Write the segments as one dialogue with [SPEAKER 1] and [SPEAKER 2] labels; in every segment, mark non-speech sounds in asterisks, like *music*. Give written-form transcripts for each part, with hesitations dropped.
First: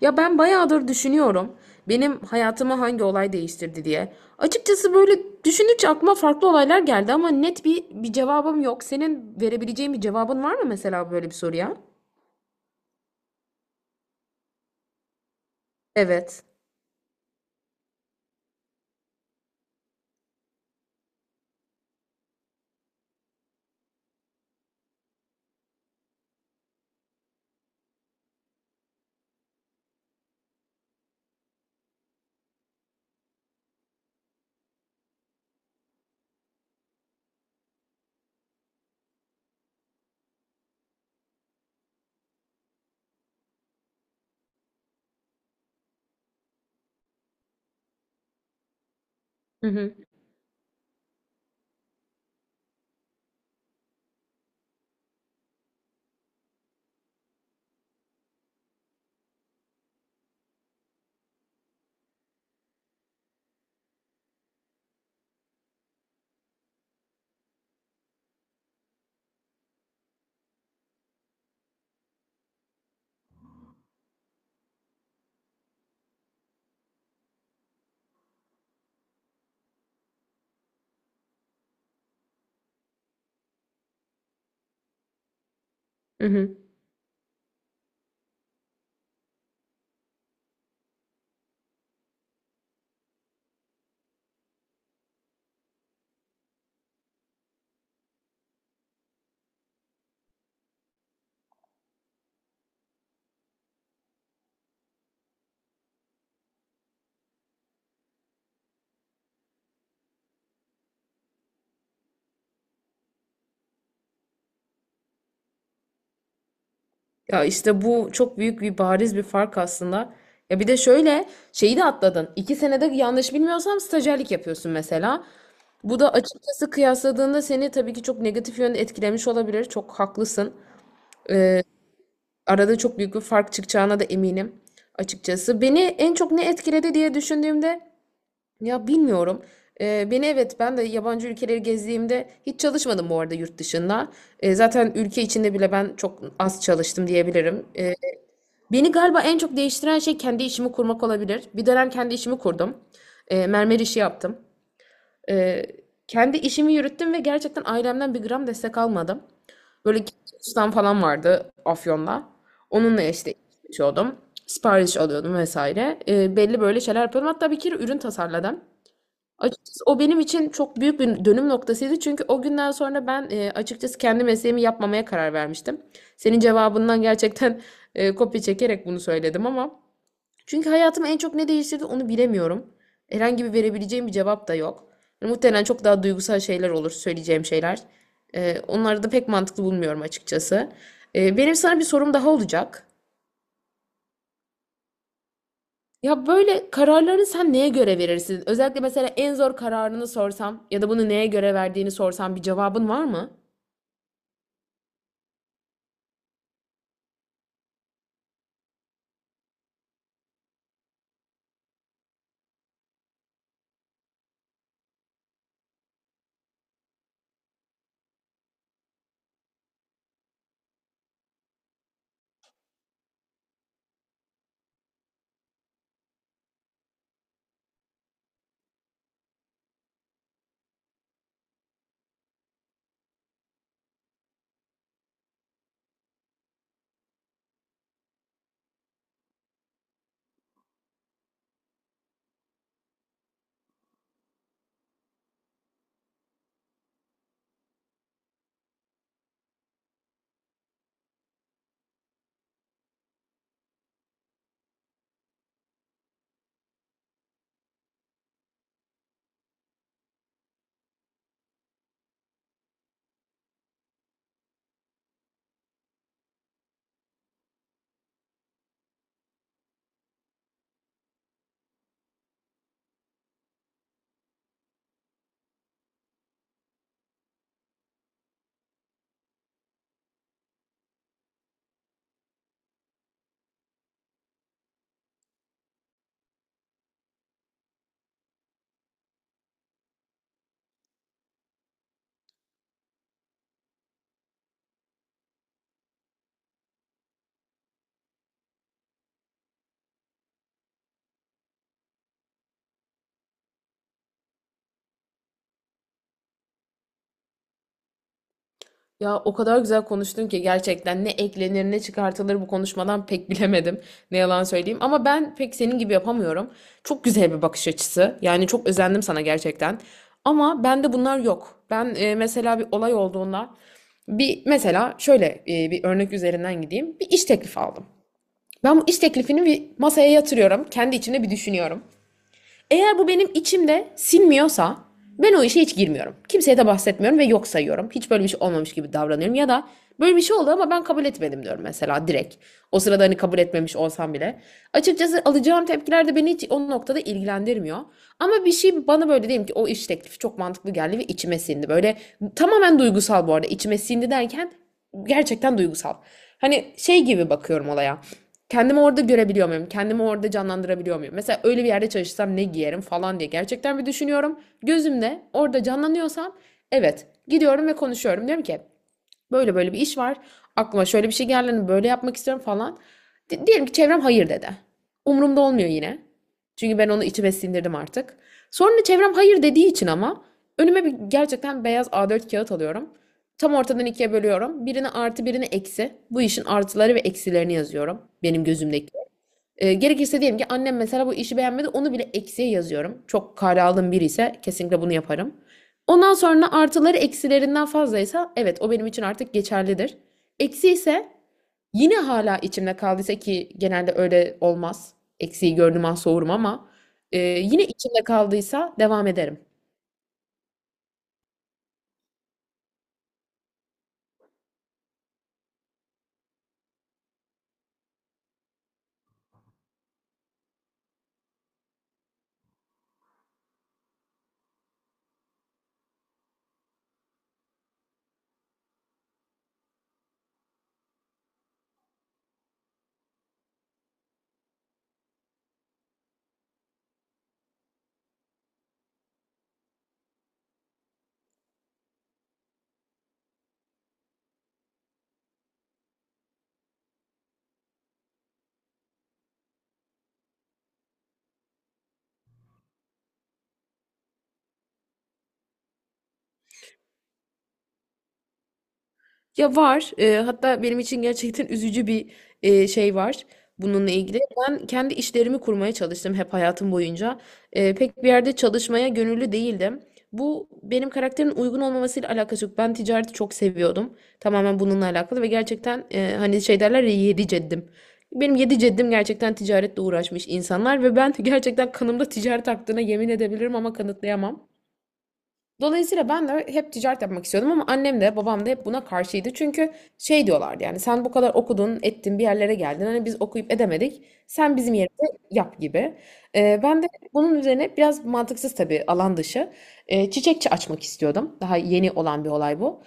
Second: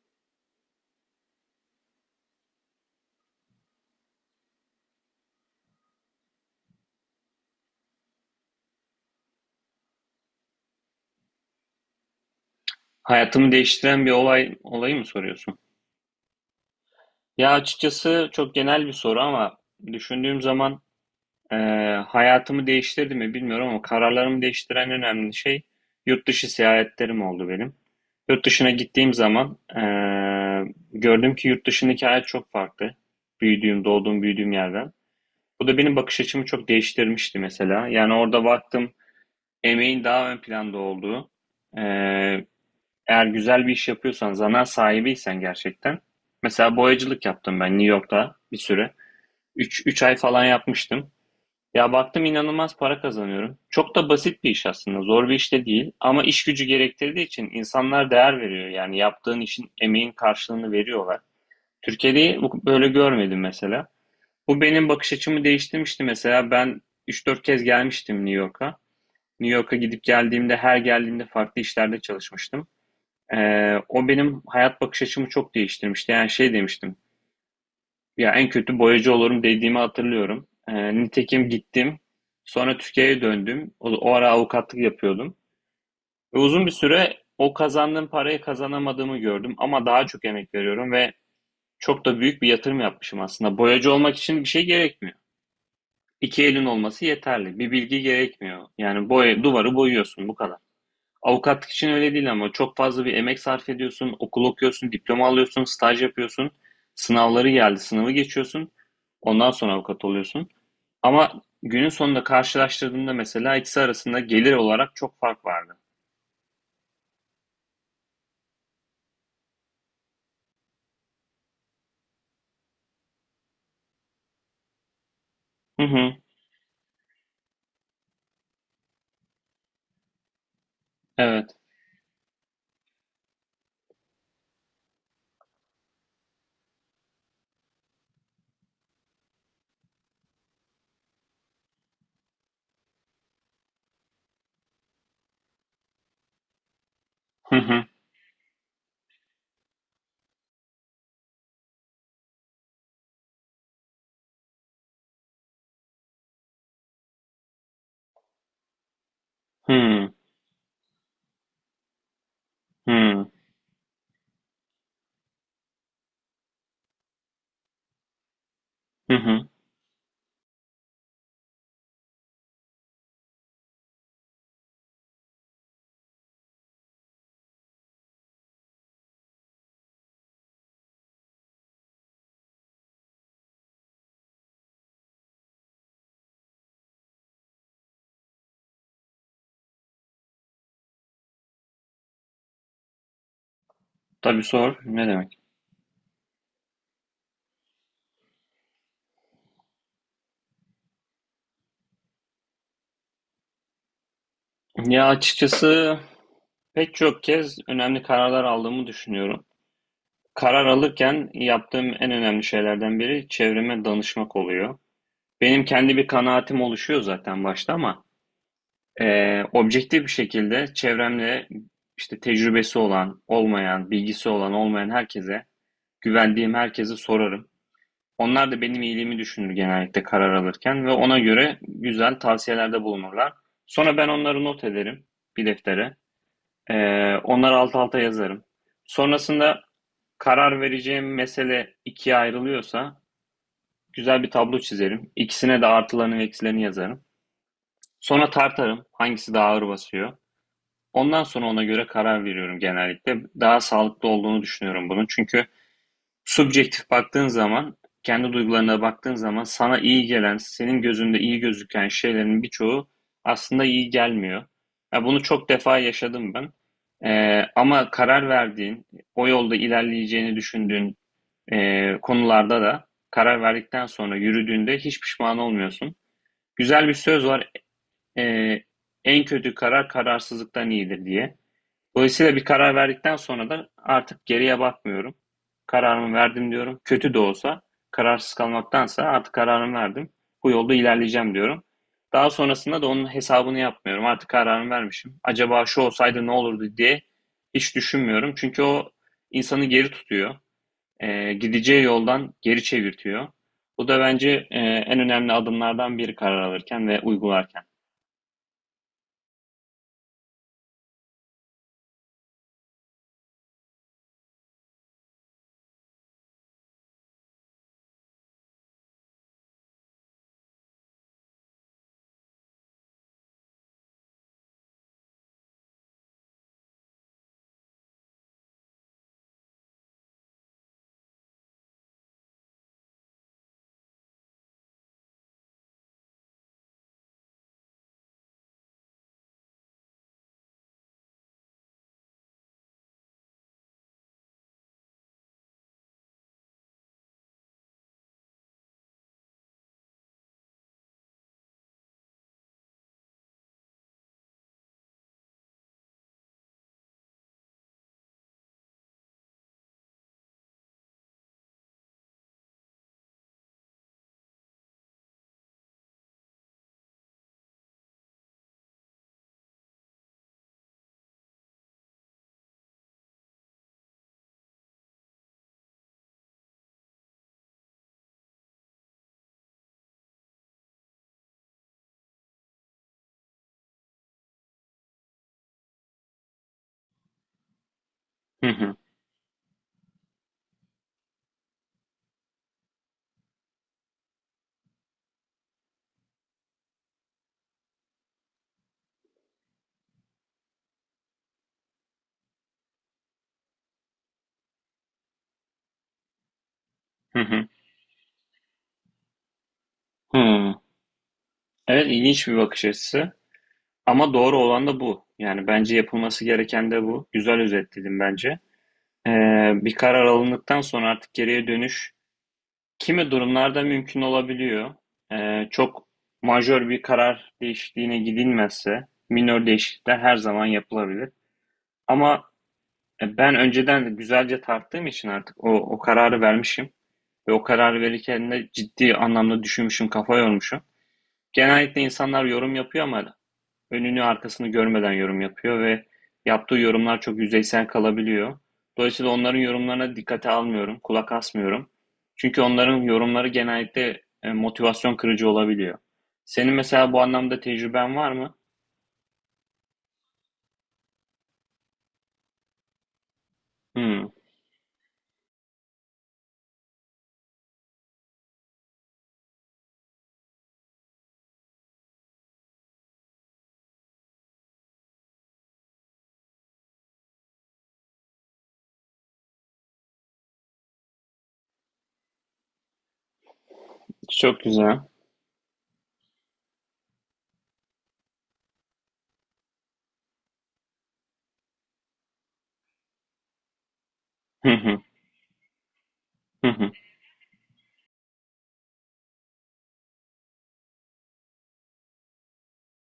[SPEAKER 1] Ya ben bayağıdır düşünüyorum. Benim hayatımı hangi olay değiştirdi diye. Açıkçası böyle düşününce aklıma farklı olaylar geldi ama net bir cevabım yok. Senin verebileceğin bir cevabın var mı mesela böyle bir soruya?
[SPEAKER 2] Hayatımı değiştiren bir olayı mı soruyorsun?
[SPEAKER 1] Evet.
[SPEAKER 2] Ya açıkçası çok genel bir soru ama düşündüğüm zaman e, hayatımı değiştirdi mi bilmiyorum ama kararlarımı değiştiren önemli şey yurt dışı seyahatlerim oldu benim. Yurt dışına gittiğim zaman gördüm ki yurt dışındaki hayat çok farklı. Büyüdüğüm, büyüdüğüm yerden. Bu da benim bakış açımı çok değiştirmişti mesela. Yani orada baktım emeğin daha ön planda olduğu, e, eğer güzel bir iş yapıyorsan, zanaat sahibiysen gerçekten. Mesela boyacılık yaptım ben New York'ta bir süre.
[SPEAKER 1] Hı
[SPEAKER 2] 3
[SPEAKER 1] hı.
[SPEAKER 2] 3 ay falan yapmıştım. Ya baktım inanılmaz para kazanıyorum. Çok da basit bir iş aslında. Zor bir iş de değil ama iş gücü gerektirdiği için insanlar değer veriyor. Yani yaptığın işin emeğin karşılığını veriyorlar. Türkiye'de böyle görmedim mesela. Bu benim bakış açımı değiştirmişti mesela. Ben 3-4 kez gelmiştim New York'a. New York'a gidip geldiğimde her geldiğimde farklı işlerde çalışmıştım. O benim hayat bakış açımı çok değiştirmişti. Yani şey demiştim. Ya en kötü boyacı olurum dediğimi hatırlıyorum. Nitekim gittim. Sonra Türkiye'ye döndüm. O ara avukatlık yapıyordum.
[SPEAKER 1] Hı
[SPEAKER 2] Ve
[SPEAKER 1] hı.
[SPEAKER 2] uzun bir süre o kazandığım parayı kazanamadığımı gördüm. Ama daha çok emek veriyorum ve çok da büyük bir yatırım yapmışım aslında. Boyacı olmak için bir şey gerekmiyor. İki elin olması yeterli. Bir bilgi gerekmiyor. Yani boya, duvarı boyuyorsun bu kadar. Avukatlık için öyle değil ama çok fazla bir emek sarf ediyorsun, okul okuyorsun, diploma alıyorsun, staj yapıyorsun, sınavı geçiyorsun, ondan sonra avukat oluyorsun. Ama günün sonunda karşılaştırdığında mesela ikisi arasında gelir olarak çok fark vardı.
[SPEAKER 1] Ya işte bu çok büyük bir bariz bir fark aslında. Ya bir de şöyle şeyi de atladın. İki senede yanlış bilmiyorsam stajyerlik yapıyorsun mesela.
[SPEAKER 2] Hı
[SPEAKER 1] Bu da
[SPEAKER 2] hı,
[SPEAKER 1] açıkçası kıyasladığında seni tabii ki çok negatif yönde etkilemiş olabilir. Çok haklısın.
[SPEAKER 2] evet.
[SPEAKER 1] Ee, Arada çok büyük bir fark çıkacağına da eminim açıkçası. Beni en çok ne etkiledi diye düşündüğümde ya bilmiyorum. Beni evet ben de yabancı ülkeleri gezdiğimde hiç çalışmadım bu arada yurt dışında. Zaten ülke içinde bile ben çok az çalıştım
[SPEAKER 2] Hı
[SPEAKER 1] diyebilirim.
[SPEAKER 2] hı,
[SPEAKER 1] Beni galiba en çok değiştiren şey kendi işimi kurmak olabilir. Bir dönem kendi işimi kurdum. Mermer işi yaptım. Ee, kendi işimi yürüttüm ve gerçekten ailemden bir gram destek almadım.
[SPEAKER 2] hı
[SPEAKER 1] Böyle
[SPEAKER 2] hı,
[SPEAKER 1] gitmiş ustam falan vardı Afyon'da. Onunla işte içiyordum. Sipariş alıyordum vesaire. Belli böyle şeyler yapıyordum. Hatta bir kere ürün tasarladım.
[SPEAKER 2] hı hı.
[SPEAKER 1] Açıkçası o benim için çok büyük bir dönüm noktasıydı. Çünkü o günden sonra ben açıkçası kendi mesleğimi yapmamaya karar vermiştim. Senin cevabından gerçekten kopya çekerek bunu söyledim ama çünkü hayatımı en çok ne değiştirdi onu bilemiyorum. Herhangi bir verebileceğim bir cevap da yok. Yani muhtemelen çok daha duygusal şeyler olur söyleyeceğim şeyler. Onları da pek mantıklı bulmuyorum açıkçası. Benim sana bir sorum daha olacak.
[SPEAKER 2] Tabii sor, ne demek?
[SPEAKER 1] Ya böyle kararlarını sen neye göre verirsin? Özellikle mesela en zor kararını sorsam ya da bunu neye göre verdiğini sorsam bir cevabın var mı?
[SPEAKER 2] Ya açıkçası pek çok kez önemli kararlar aldığımı düşünüyorum. Karar alırken yaptığım en önemli şeylerden biri çevreme danışmak oluyor. Benim kendi bir kanaatim oluşuyor zaten başta ama objektif bir şekilde çevremde işte tecrübesi olan, olmayan, bilgisi olan, olmayan herkese, güvendiğim herkese sorarım. Onlar da benim iyiliğimi düşünür genellikle karar alırken ve ona göre güzel tavsiyelerde bulunurlar. Sonra ben onları not ederim bir deftere. E, Onları alt alta yazarım. Sonrasında karar vereceğim mesele ikiye ayrılıyorsa güzel bir tablo çizerim. İkisine de artılarını ve eksilerini yazarım. Sonra tartarım hangisi daha ağır basıyor. Ondan sonra ona göre karar veriyorum genellikle. Daha sağlıklı olduğunu düşünüyorum bunun. Çünkü subjektif baktığın zaman, kendi duygularına baktığın zaman sana iyi gelen, senin gözünde iyi gözüken şeylerin birçoğu aslında iyi gelmiyor. Ya bunu çok defa yaşadım ben. Ama karar verdiğin, o yolda ilerleyeceğini düşündüğün konularda da karar verdikten sonra yürüdüğünde hiç pişman olmuyorsun. Güzel bir söz var eee, en kötü karar kararsızlıktan iyidir diye. Dolayısıyla bir karar verdikten sonra da artık geriye bakmıyorum. Kararımı verdim diyorum. Kötü de olsa kararsız kalmaktansa artık kararımı verdim. Bu yolda ilerleyeceğim diyorum. Daha sonrasında da onun hesabını yapmıyorum. Artık kararımı vermişim. Acaba şu olsaydı ne olurdu diye hiç düşünmüyorum. Çünkü o insanı geri tutuyor. Gideceği yoldan geri çevirtiyor. Bu da bence en önemli adımlardan biri karar alırken ve uygularken.
[SPEAKER 1] Ya o kadar güzel konuştun ki gerçekten ne eklenir ne çıkartılır bu konuşmadan pek *laughs* bilemedim. Ne yalan söyleyeyim ama ben pek senin gibi yapamıyorum. Çok güzel bir bakış açısı. Yani çok özendim sana gerçekten. Ama bende bunlar yok. Ben mesela bir olay olduğunda bir mesela şöyle bir örnek üzerinden gideyim. Bir iş teklifi aldım. Ben bu iş teklifini bir masaya yatırıyorum. Kendi içimde bir düşünüyorum. Eğer bu benim içimde sinmiyorsa ben o işe hiç girmiyorum. Kimseye de bahsetmiyorum ve yok sayıyorum. Hiç böyle bir şey olmamış gibi davranıyorum ya da böyle bir şey oldu ama ben kabul etmedim diyorum mesela direkt. O sırada hani kabul etmemiş olsam bile. Açıkçası alacağım tepkiler de beni hiç o noktada ilgilendirmiyor. Ama bir şey bana böyle diyelim ki o iş teklifi çok mantıklı geldi ve içime sindi. Böyle tamamen duygusal bu arada içime sindi derken gerçekten duygusal. Hani şey gibi bakıyorum olaya. Kendimi orada görebiliyor muyum? Kendimi orada canlandırabiliyor muyum? Mesela öyle bir yerde çalışsam ne giyerim falan diye gerçekten bir düşünüyorum. Gözümde orada canlanıyorsam evet gidiyorum ve konuşuyorum. Diyorum ki böyle böyle bir iş var. Aklıma şöyle bir şey geldi. Hani böyle yapmak istiyorum falan. Diyelim ki çevrem hayır dedi. Umurumda olmuyor yine. Çünkü ben onu içime sindirdim artık. Sonra çevrem hayır dediği için ama önüme bir gerçekten beyaz A4 kağıt alıyorum. Tam ortadan ikiye bölüyorum. Birine artı birine eksi. Bu işin artıları ve eksilerini yazıyorum. Benim
[SPEAKER 2] Hı hı,
[SPEAKER 1] gözümdeki. Gerekirse diyelim ki annem mesela bu işi beğenmedi. Onu bile eksiye yazıyorum. Çok kale aldığım biri ise kesinlikle bunu yaparım. Ondan sonra artıları eksilerinden fazlaysa evet o benim için artık geçerlidir. Eksi ise yine hala içimde kaldıysa ki genelde öyle olmaz. Eksiği gördüğüm an soğurum ama
[SPEAKER 2] hı hı.
[SPEAKER 1] yine içimde kaldıysa devam ederim.
[SPEAKER 2] Hmm. Evet, ilginç bir bakış açısı. Ama doğru olan da bu. Yani bence yapılması gereken de bu. Güzel özetledin bence. Bir karar alındıktan sonra artık geriye dönüş kimi durumlarda mümkün olabiliyor. Çok majör bir karar değişikliğine gidilmezse minör değişiklikler her zaman yapılabilir. Ama ben önceden de güzelce tarttığım için artık o kararı vermişim. Ve o kararı verirken de ciddi anlamda düşünmüşüm, kafa yormuşum. Genellikle insanlar yorum yapıyor ama önünü arkasını görmeden yorum yapıyor ve yaptığı yorumlar çok yüzeysel kalabiliyor. Dolayısıyla onların yorumlarına dikkate almıyorum, kulak asmıyorum. Çünkü onların yorumları genellikle motivasyon kırıcı olabiliyor. Senin mesela bu anlamda tecrüben var mı?
[SPEAKER 1] Ya var. Hatta benim için gerçekten üzücü bir şey var bununla
[SPEAKER 2] Hmm,
[SPEAKER 1] ilgili. Ben kendi işlerimi kurmaya çalıştım hep hayatım boyunca. Pek bir yerde çalışmaya gönüllü değildim. Bu benim karakterimin uygun olmamasıyla alakası yok. Ben ticareti çok seviyordum. Tamamen bununla alakalı ve gerçekten hani şey derler ya yedi ceddim. Benim yedi ceddim gerçekten ticaretle uğraşmış insanlar ve ben *laughs* gerçekten kanımda ticaret aktığına yemin edebilirim ama
[SPEAKER 2] çok
[SPEAKER 1] kanıtlayamam.
[SPEAKER 2] güzel.
[SPEAKER 1] Dolayısıyla ben de hep ticaret yapmak istiyordum ama annem de babam da hep buna karşıydı. Çünkü şey diyorlardı yani sen bu kadar okudun, ettin, bir yerlere geldin. Hani biz okuyup edemedik.
[SPEAKER 2] *laughs*
[SPEAKER 1] Sen bizim
[SPEAKER 2] Hı.
[SPEAKER 1] yerimize yap gibi. Ben de bunun üzerine biraz mantıksız tabii alan dışı çiçekçi açmak istiyordum. Daha yeni olan bir olay bu.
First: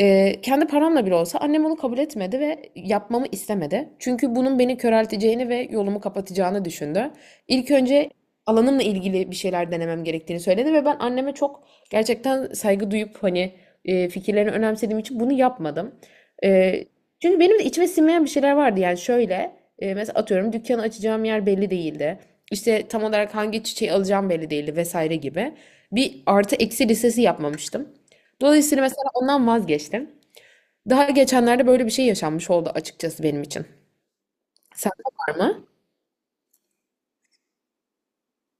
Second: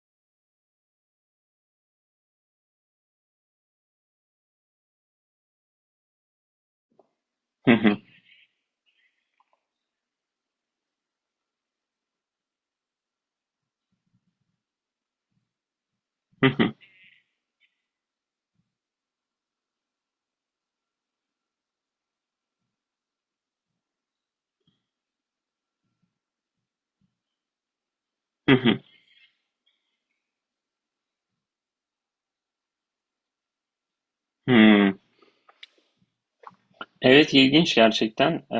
[SPEAKER 1] Kendi paramla bile olsa annem onu kabul etmedi ve yapmamı istemedi. Çünkü bunun beni körelteceğini ve yolumu kapatacağını düşündü. İlk önce alanımla ilgili bir şeyler denemem gerektiğini söyledi ve ben anneme çok gerçekten saygı duyup hani fikirlerini önemsediğim için bunu yapmadım. E, çünkü benim de içime sinmeyen bir şeyler vardı. Yani şöyle mesela atıyorum dükkanı açacağım yer belli değildi. İşte tam olarak hangi çiçeği alacağım belli değildi vesaire gibi. Bir artı eksi listesi yapmamıştım. Dolayısıyla mesela ondan vazgeçtim. Daha geçenlerde böyle bir şey yaşanmış oldu açıkçası benim için. Sende var mı?
[SPEAKER 2] Evet, ilginç gerçekten.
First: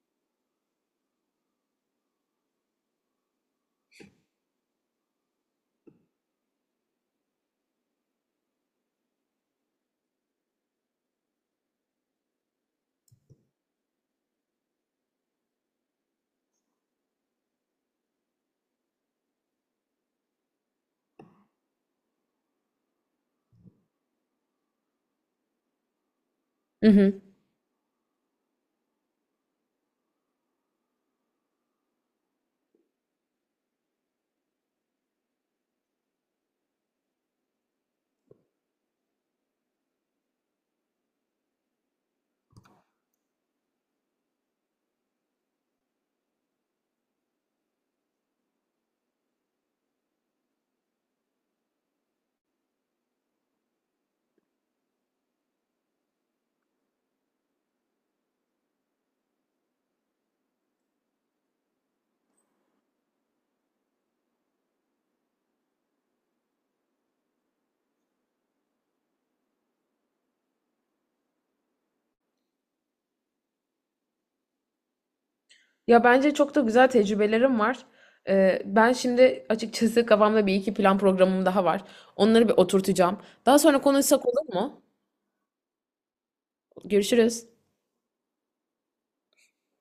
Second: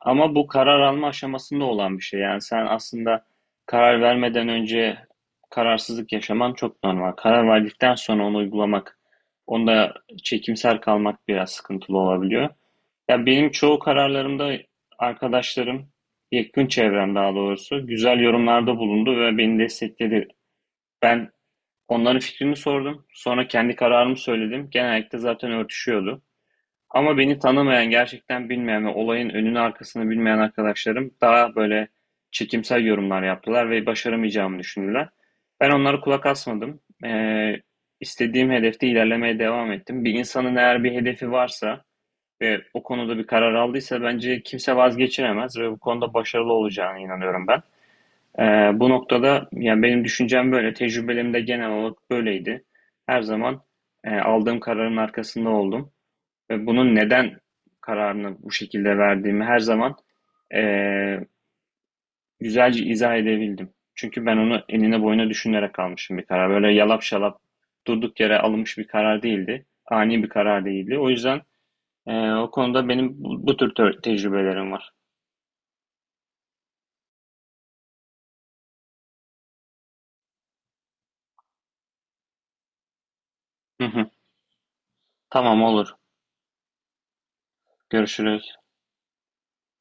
[SPEAKER 2] Ama bu karar alma aşamasında olan bir şey, yani sen aslında karar vermeden önce kararsızlık yaşaman çok normal. Karar verdikten sonra onu uygulamak, onda çekimser kalmak biraz sıkıntılı olabiliyor. Ya benim çoğu kararlarımda arkadaşlarım, yakın çevrem daha doğrusu güzel yorumlarda bulundu ve beni destekledi. Ben onların fikrini sordum, sonra kendi kararımı söyledim. Genellikle zaten örtüşüyordu. Ama
[SPEAKER 1] Hı.
[SPEAKER 2] beni tanımayan, gerçekten bilmeyen ve olayın önünü arkasını bilmeyen arkadaşlarım daha böyle çekimsel yorumlar yaptılar ve başaramayacağımı düşündüler. Ben onlara kulak asmadım. İstediğim hedefte ilerlemeye devam ettim. Bir insanın eğer bir hedefi varsa ve o konuda bir karar aldıysa bence kimse vazgeçiremez ve bu konuda başarılı olacağına inanıyorum ben. Bu noktada yani benim düşüncem böyle, tecrübelerim de genel olarak böyleydi. Her zaman aldığım kararın arkasında oldum. Bunun neden kararını bu şekilde verdiğimi her zaman eee, güzelce izah edebildim. Çünkü ben onu enine boyuna düşünerek almışım bir karar. Böyle yalap şalap durduk yere alınmış bir karar değildi. Ani bir karar değildi. O yüzden o konuda benim bu tür tecrübelerim var.
[SPEAKER 1] Ya bence çok da güzel tecrübelerim var. Ben şimdi açıkçası kafamda bir iki plan programım daha var. Onları bir oturtacağım. Daha sonra
[SPEAKER 2] Hı hı.
[SPEAKER 1] konuşsak olur mu?
[SPEAKER 2] Tamam, olur.
[SPEAKER 1] Görüşürüz.
[SPEAKER 2] Görüşürüz.